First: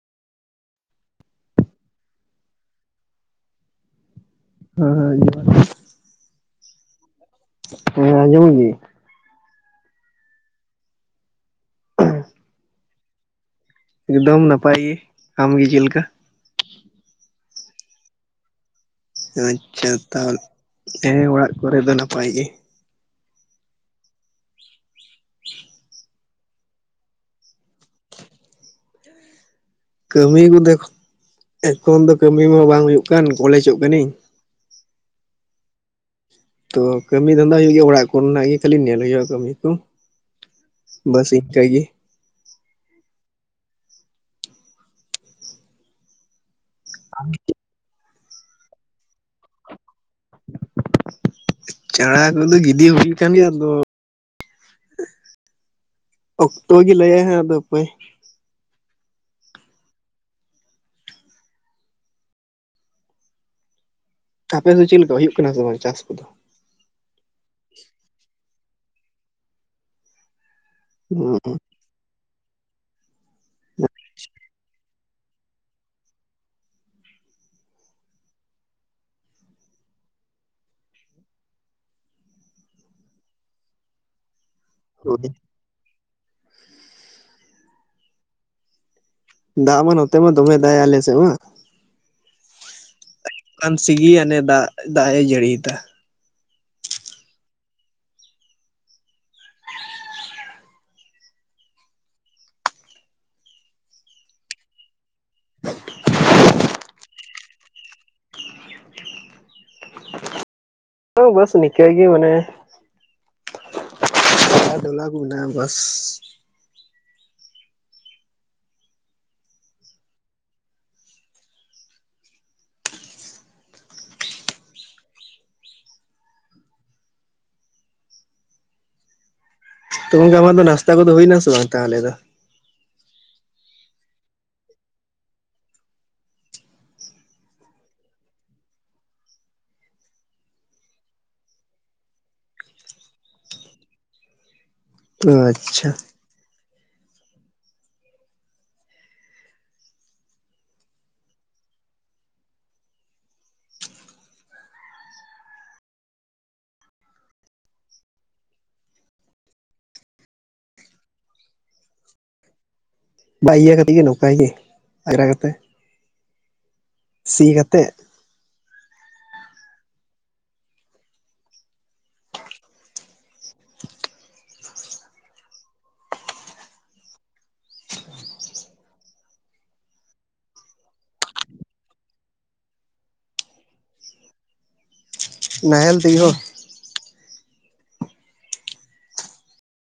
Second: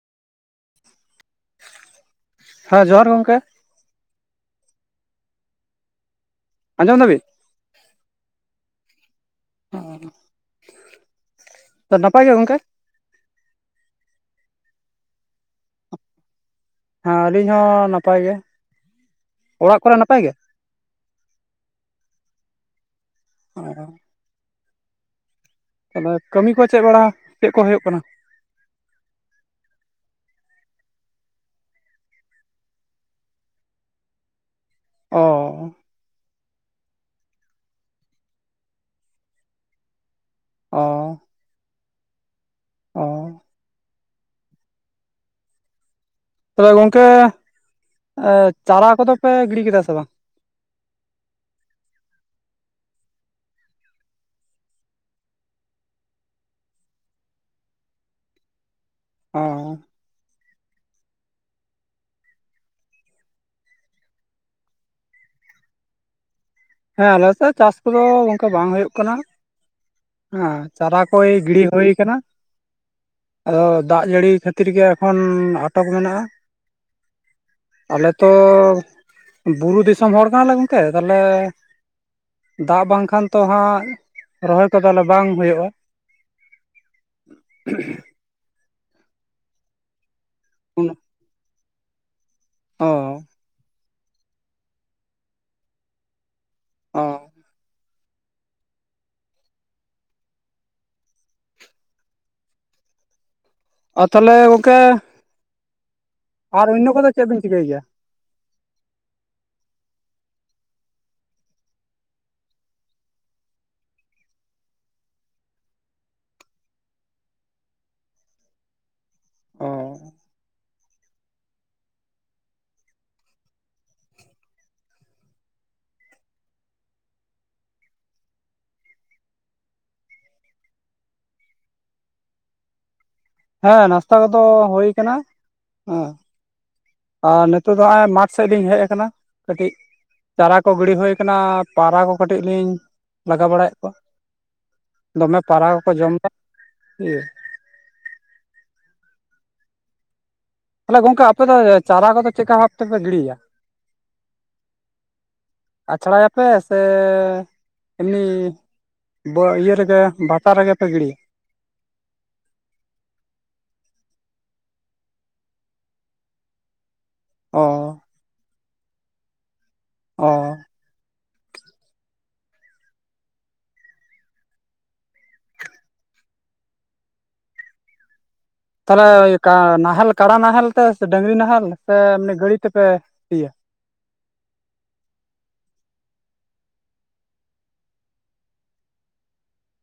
ᱦᱮᱸ ᱡᱚᱦᱟᱨ ᱜᱚᱝᱠᱮ ᱦᱮᱸ ᱦᱮᱸ ᱡᱚᱦᱟᱨ ᱜᱮ ᱟᱸᱡᱚᱢ ᱫᱟᱵᱤᱱ ᱦᱮᱸ ᱟᱸᱡᱚᱢ ᱫᱤᱧ ᱚ ᱱᱟᱯᱟᱭ ᱜᱮ ᱜᱚᱝᱠᱮ ᱮᱠᱫᱚᱢ ᱱᱟᱯᱟᱭ ᱜᱮ ᱟᱢᱜᱮ ᱪᱮᱫ ᱞᱮᱠᱟ ᱦᱮᱸ ᱟᱹᱞᱤᱧ ᱦᱚᱸ ᱱᱟᱯᱟᱭ ᱜᱮ ᱚᱲᱟᱜ ᱟᱪᱪᱷᱟ ᱠᱚᱨᱮ ᱱᱟᱯᱟᱭ ᱜᱮ? ᱛᱟᱦᱚᱞᱮ ᱦᱮᱸ ᱚᱲᱟᱜ ᱠᱚᱨᱮ ᱫᱚ ᱱᱟᱯᱟᱭ ᱜᱮ ᱚ [inaudible] ᱱᱚᱣᱟ ᱠᱟᱹᱢᱤ ᱠᱚ ᱪᱮᱫ ᱵᱟᱲᱟ ᱪᱮᱫ ᱠᱚ ᱦᱳᱭᱳᱜ ᱠᱟᱱᱟ ᱠᱟᱹᱢᱤ ᱠᱚᱫᱚ ᱮᱠᱷᱚᱱ ᱫᱚ ᱠᱟᱹᱢᱤ ᱢᱟ ᱵᱟᱝ ᱦᱩᱭᱩᱜ ᱠᱟᱱ ᱠᱚᱞᱮᱡᱚᱜ ᱠᱟ. ᱱᱟ‌ᱧ ᱚ ᱛᱚ ᱠᱟᱹᱢᱤ ᱫᱷᱟᱱᱫᱟ ᱦᱩᱭᱩᱜ ᱜᱮᱭᱟ ᱚᱲᱟᱜ ᱠᱚᱨᱮᱱᱟᱜ ᱜᱮ ᱠᱷᱟᱞᱤ ᱧᱮᱞ ᱦᱩᱭᱩ ᱟ ᱠᱟᱹᱢᱤ ᱠᱚ ᱚ ᱵᱟᱥ ᱤᱱᱠᱟ. ᱭ ᱜᱮ ᱚ ᱛᱚᱵᱮ ᱜᱚᱝᱠᱮ ᱮ ᱪᱟᱨᱟ ᱠᱚᱫᱚ ᱯᱮ ᱜᱤᱲᱤ ᱠᱮᱫᱟ ᱥᱮ ᱵᱟᱝ ᱪᱟᱬᱟ ᱠᱚᱫᱚ ᱜᱤᱰᱤ ᱦᱩᱭ ᱠᱟᱱ ᱜᱮᱭᱟ ᱟᱫᱚ ᱚᱠᱛᱚ ᱜᱮ ᱞᱟᱹᱭᱟᱭ ᱦᱟᱜ ᱟᱫᱚ ᱦᱟᱯᱮ ᱚ ᱟᱯᱮ ᱫᱚ ᱪᱮᱫ ᱞᱮᱠᱟ ᱦᱩᱭᱩᱜ ᱠᱟᱱᱟ ᱥᱮ ᱵᱟᱝ ᱪᱟᱥ ᱠᱚᱫᱚ ᱦᱮᱸ ᱟᱞᱮᱥᱮᱫ ᱪᱟᱥ ᱠᱚᱫᱚ ᱚᱝᱠᱟ ᱵᱟᱝ ᱦᱳᱭᱳᱜ ᱠᱟᱱᱟ ᱦᱮᱸ ᱪᱟᱨᱟ ᱠᱚᱭ ᱜᱤᱲᱤ ᱦᱳᱭ ᱠᱟᱱᱟ ᱟᱫᱚ ᱫᱟᱜ ᱡᱟᱹᱲᱤ ᱠᱷᱟᱹᱛᱤᱨ ᱜᱮ ᱠᱷᱚᱱ ᱟᱴᱚᱠ ᱢᱮᱱᱟᱜᱼᱟ ᱟᱞᱮᱛᱚ ᱵᱩᱨᱩ ᱫᱤᱥᱚᱢ ᱦᱚᱲ ᱠᱟᱱᱟᱞᱮ ᱜᱚᱝᱠᱮ ᱛᱟᱦᱚᱞᱮ ᱫᱟᱜ ᱵᱟᱝ ᱠᱷᱟᱱ ᱛᱚ ᱦᱟᱸᱜ ᱨᱚᱦᱚᱭ ᱠᱚ ᱛᱟᱞᱮ ᱵᱟᱝ ᱦᱳᱭᱳᱜᱼᱟ [inaudible] ᱫᱟᱜ ᱢᱟ ᱱᱚᱛᱮ ᱢᱟ ᱫᱚᱢᱮ ᱫᱟᱜ ᱟᱞᱮ ᱥᱮᱫ ᱢᱟ ᱚ ᱟᱱ ᱥᱤᱜᱤ ᱟᱱᱮ ᱫᱟᱜ ᱫᱟᱜ ᱮ ᱡᱟᱹᱲᱤ ᱫᱟ ᱚ ᱟ ᱛᱟᱞᱮ ᱜᱚᱝᱠᱮ ᱟᱨ ᱚᱱᱱᱳ ᱠᱚᱫᱚ ᱪᱮᱜ ᱵᱤᱱ ᱪᱤᱠᱟᱹᱭ ᱜᱮᱭᱟ? [unintelligible] ᱵᱟᱹᱥ ᱱᱤᱠᱟ ᱜᱮ ᱢᱟᱱᱮ, [unintelligible] ᱵᱟᱹᱥ [unintelligible] ᱛᱚ ᱜᱚᱝᱠᱮ ᱟᱢᱟᱜ ᱫᱚ ᱱᱟᱥᱛᱟ ᱠᱚᱫᱚ ᱦᱩᱭᱮᱱᱟ ᱥᱮ ᱵᱟᱝ ᱛᱟᱦᱞᱮ ᱫᱚ? ᱦᱮᱸ ᱱᱟᱥᱛᱟ ᱠᱚᱫᱚ ᱦᱚᱭ ᱟᱠᱟᱱᱟ ᱦᱮᱸ, ᱟᱨ ᱱᱤᱛᱚᱜ ᱫᱚ ᱱᱚᱜᱚᱭ ᱢᱟᱴ ᱥᱮᱫ ᱞᱤᱧ ᱦᱮᱡ ᱟᱠᱟᱱᱟ ᱠᱟᱹᱴᱤᱡ ᱾ ᱪᱟᱨᱟ ᱠᱚ ᱜᱤᱲᱤ ᱦᱩᱭᱟ ᱠᱟᱱᱟ ᱯᱟᱨᱟ ᱠᱚ ᱠᱟᱹᱴᱤᱡ ᱞᱤᱧ ᱞᱟᱜᱟᱣ ᱵᱟᱲᱟᱭᱮᱜ ᱠᱚᱣᱟ ᱾ ᱫᱚᱢᱮ ᱯᱟᱨᱟ ᱟᱪᱪᱷᱟ ᱠᱚᱠᱚ ᱡᱚᱢᱮᱫ [unintelligible] ᱤᱭᱟᱹ ᱛᱟᱞᱞᱮ ᱜᱚᱝᱠᱮ ᱟᱯᱮ ᱫᱚ ᱪᱟᱨᱟ ᱠᱚᱫᱚ ᱪᱮᱜᱠᱟ ᱵᱷᱟᱵ ᱛᱮᱯᱮ ᱜᱤᱲᱤᱭᱟ? ᱟᱪᱷᱲᱟᱭᱟᱯᱮ ᱥᱮ ᱮᱢᱱᱤ? [unintelligible] ᱤᱭᱟᱹ ᱨᱮᱜᱮ ᱵᱷᱟᱛᱟ ᱨᱮᱜᱮ ᱯᱮ ᱜᱤᱲᱤᱭᱟ᱾ ᱵᱟ [unintelligible] ᱤᱭᱟᱹ ᱠᱟᱛᱮ ᱜᱮ ᱱᱚᱝᱠᱟᱭ ᱜᱮ ᱟᱜᱽᱨᱟ ᱠᱟᱛᱮ ᱥᱤ ᱚ ᱠᱟᱛᱮ᱾ ᱚᱻ ᱛᱟᱦᱞᱮ [unintelligible] ᱱᱟᱦᱮᱞ ᱠᱟᱰᱟ ᱱᱟᱦᱮᱞ ᱛᱮ ᱰᱟᱝᱨᱤ ᱱᱟᱦᱮᱞ ᱥᱮ ᱮᱢᱱᱤ ᱜᱟᱹᱲᱤ ᱛᱮᱯᱮ ᱥᱤᱭᱟ? ᱱᱟᱦᱮᱞ ᱛᱮᱜᱮ ᱦᱚ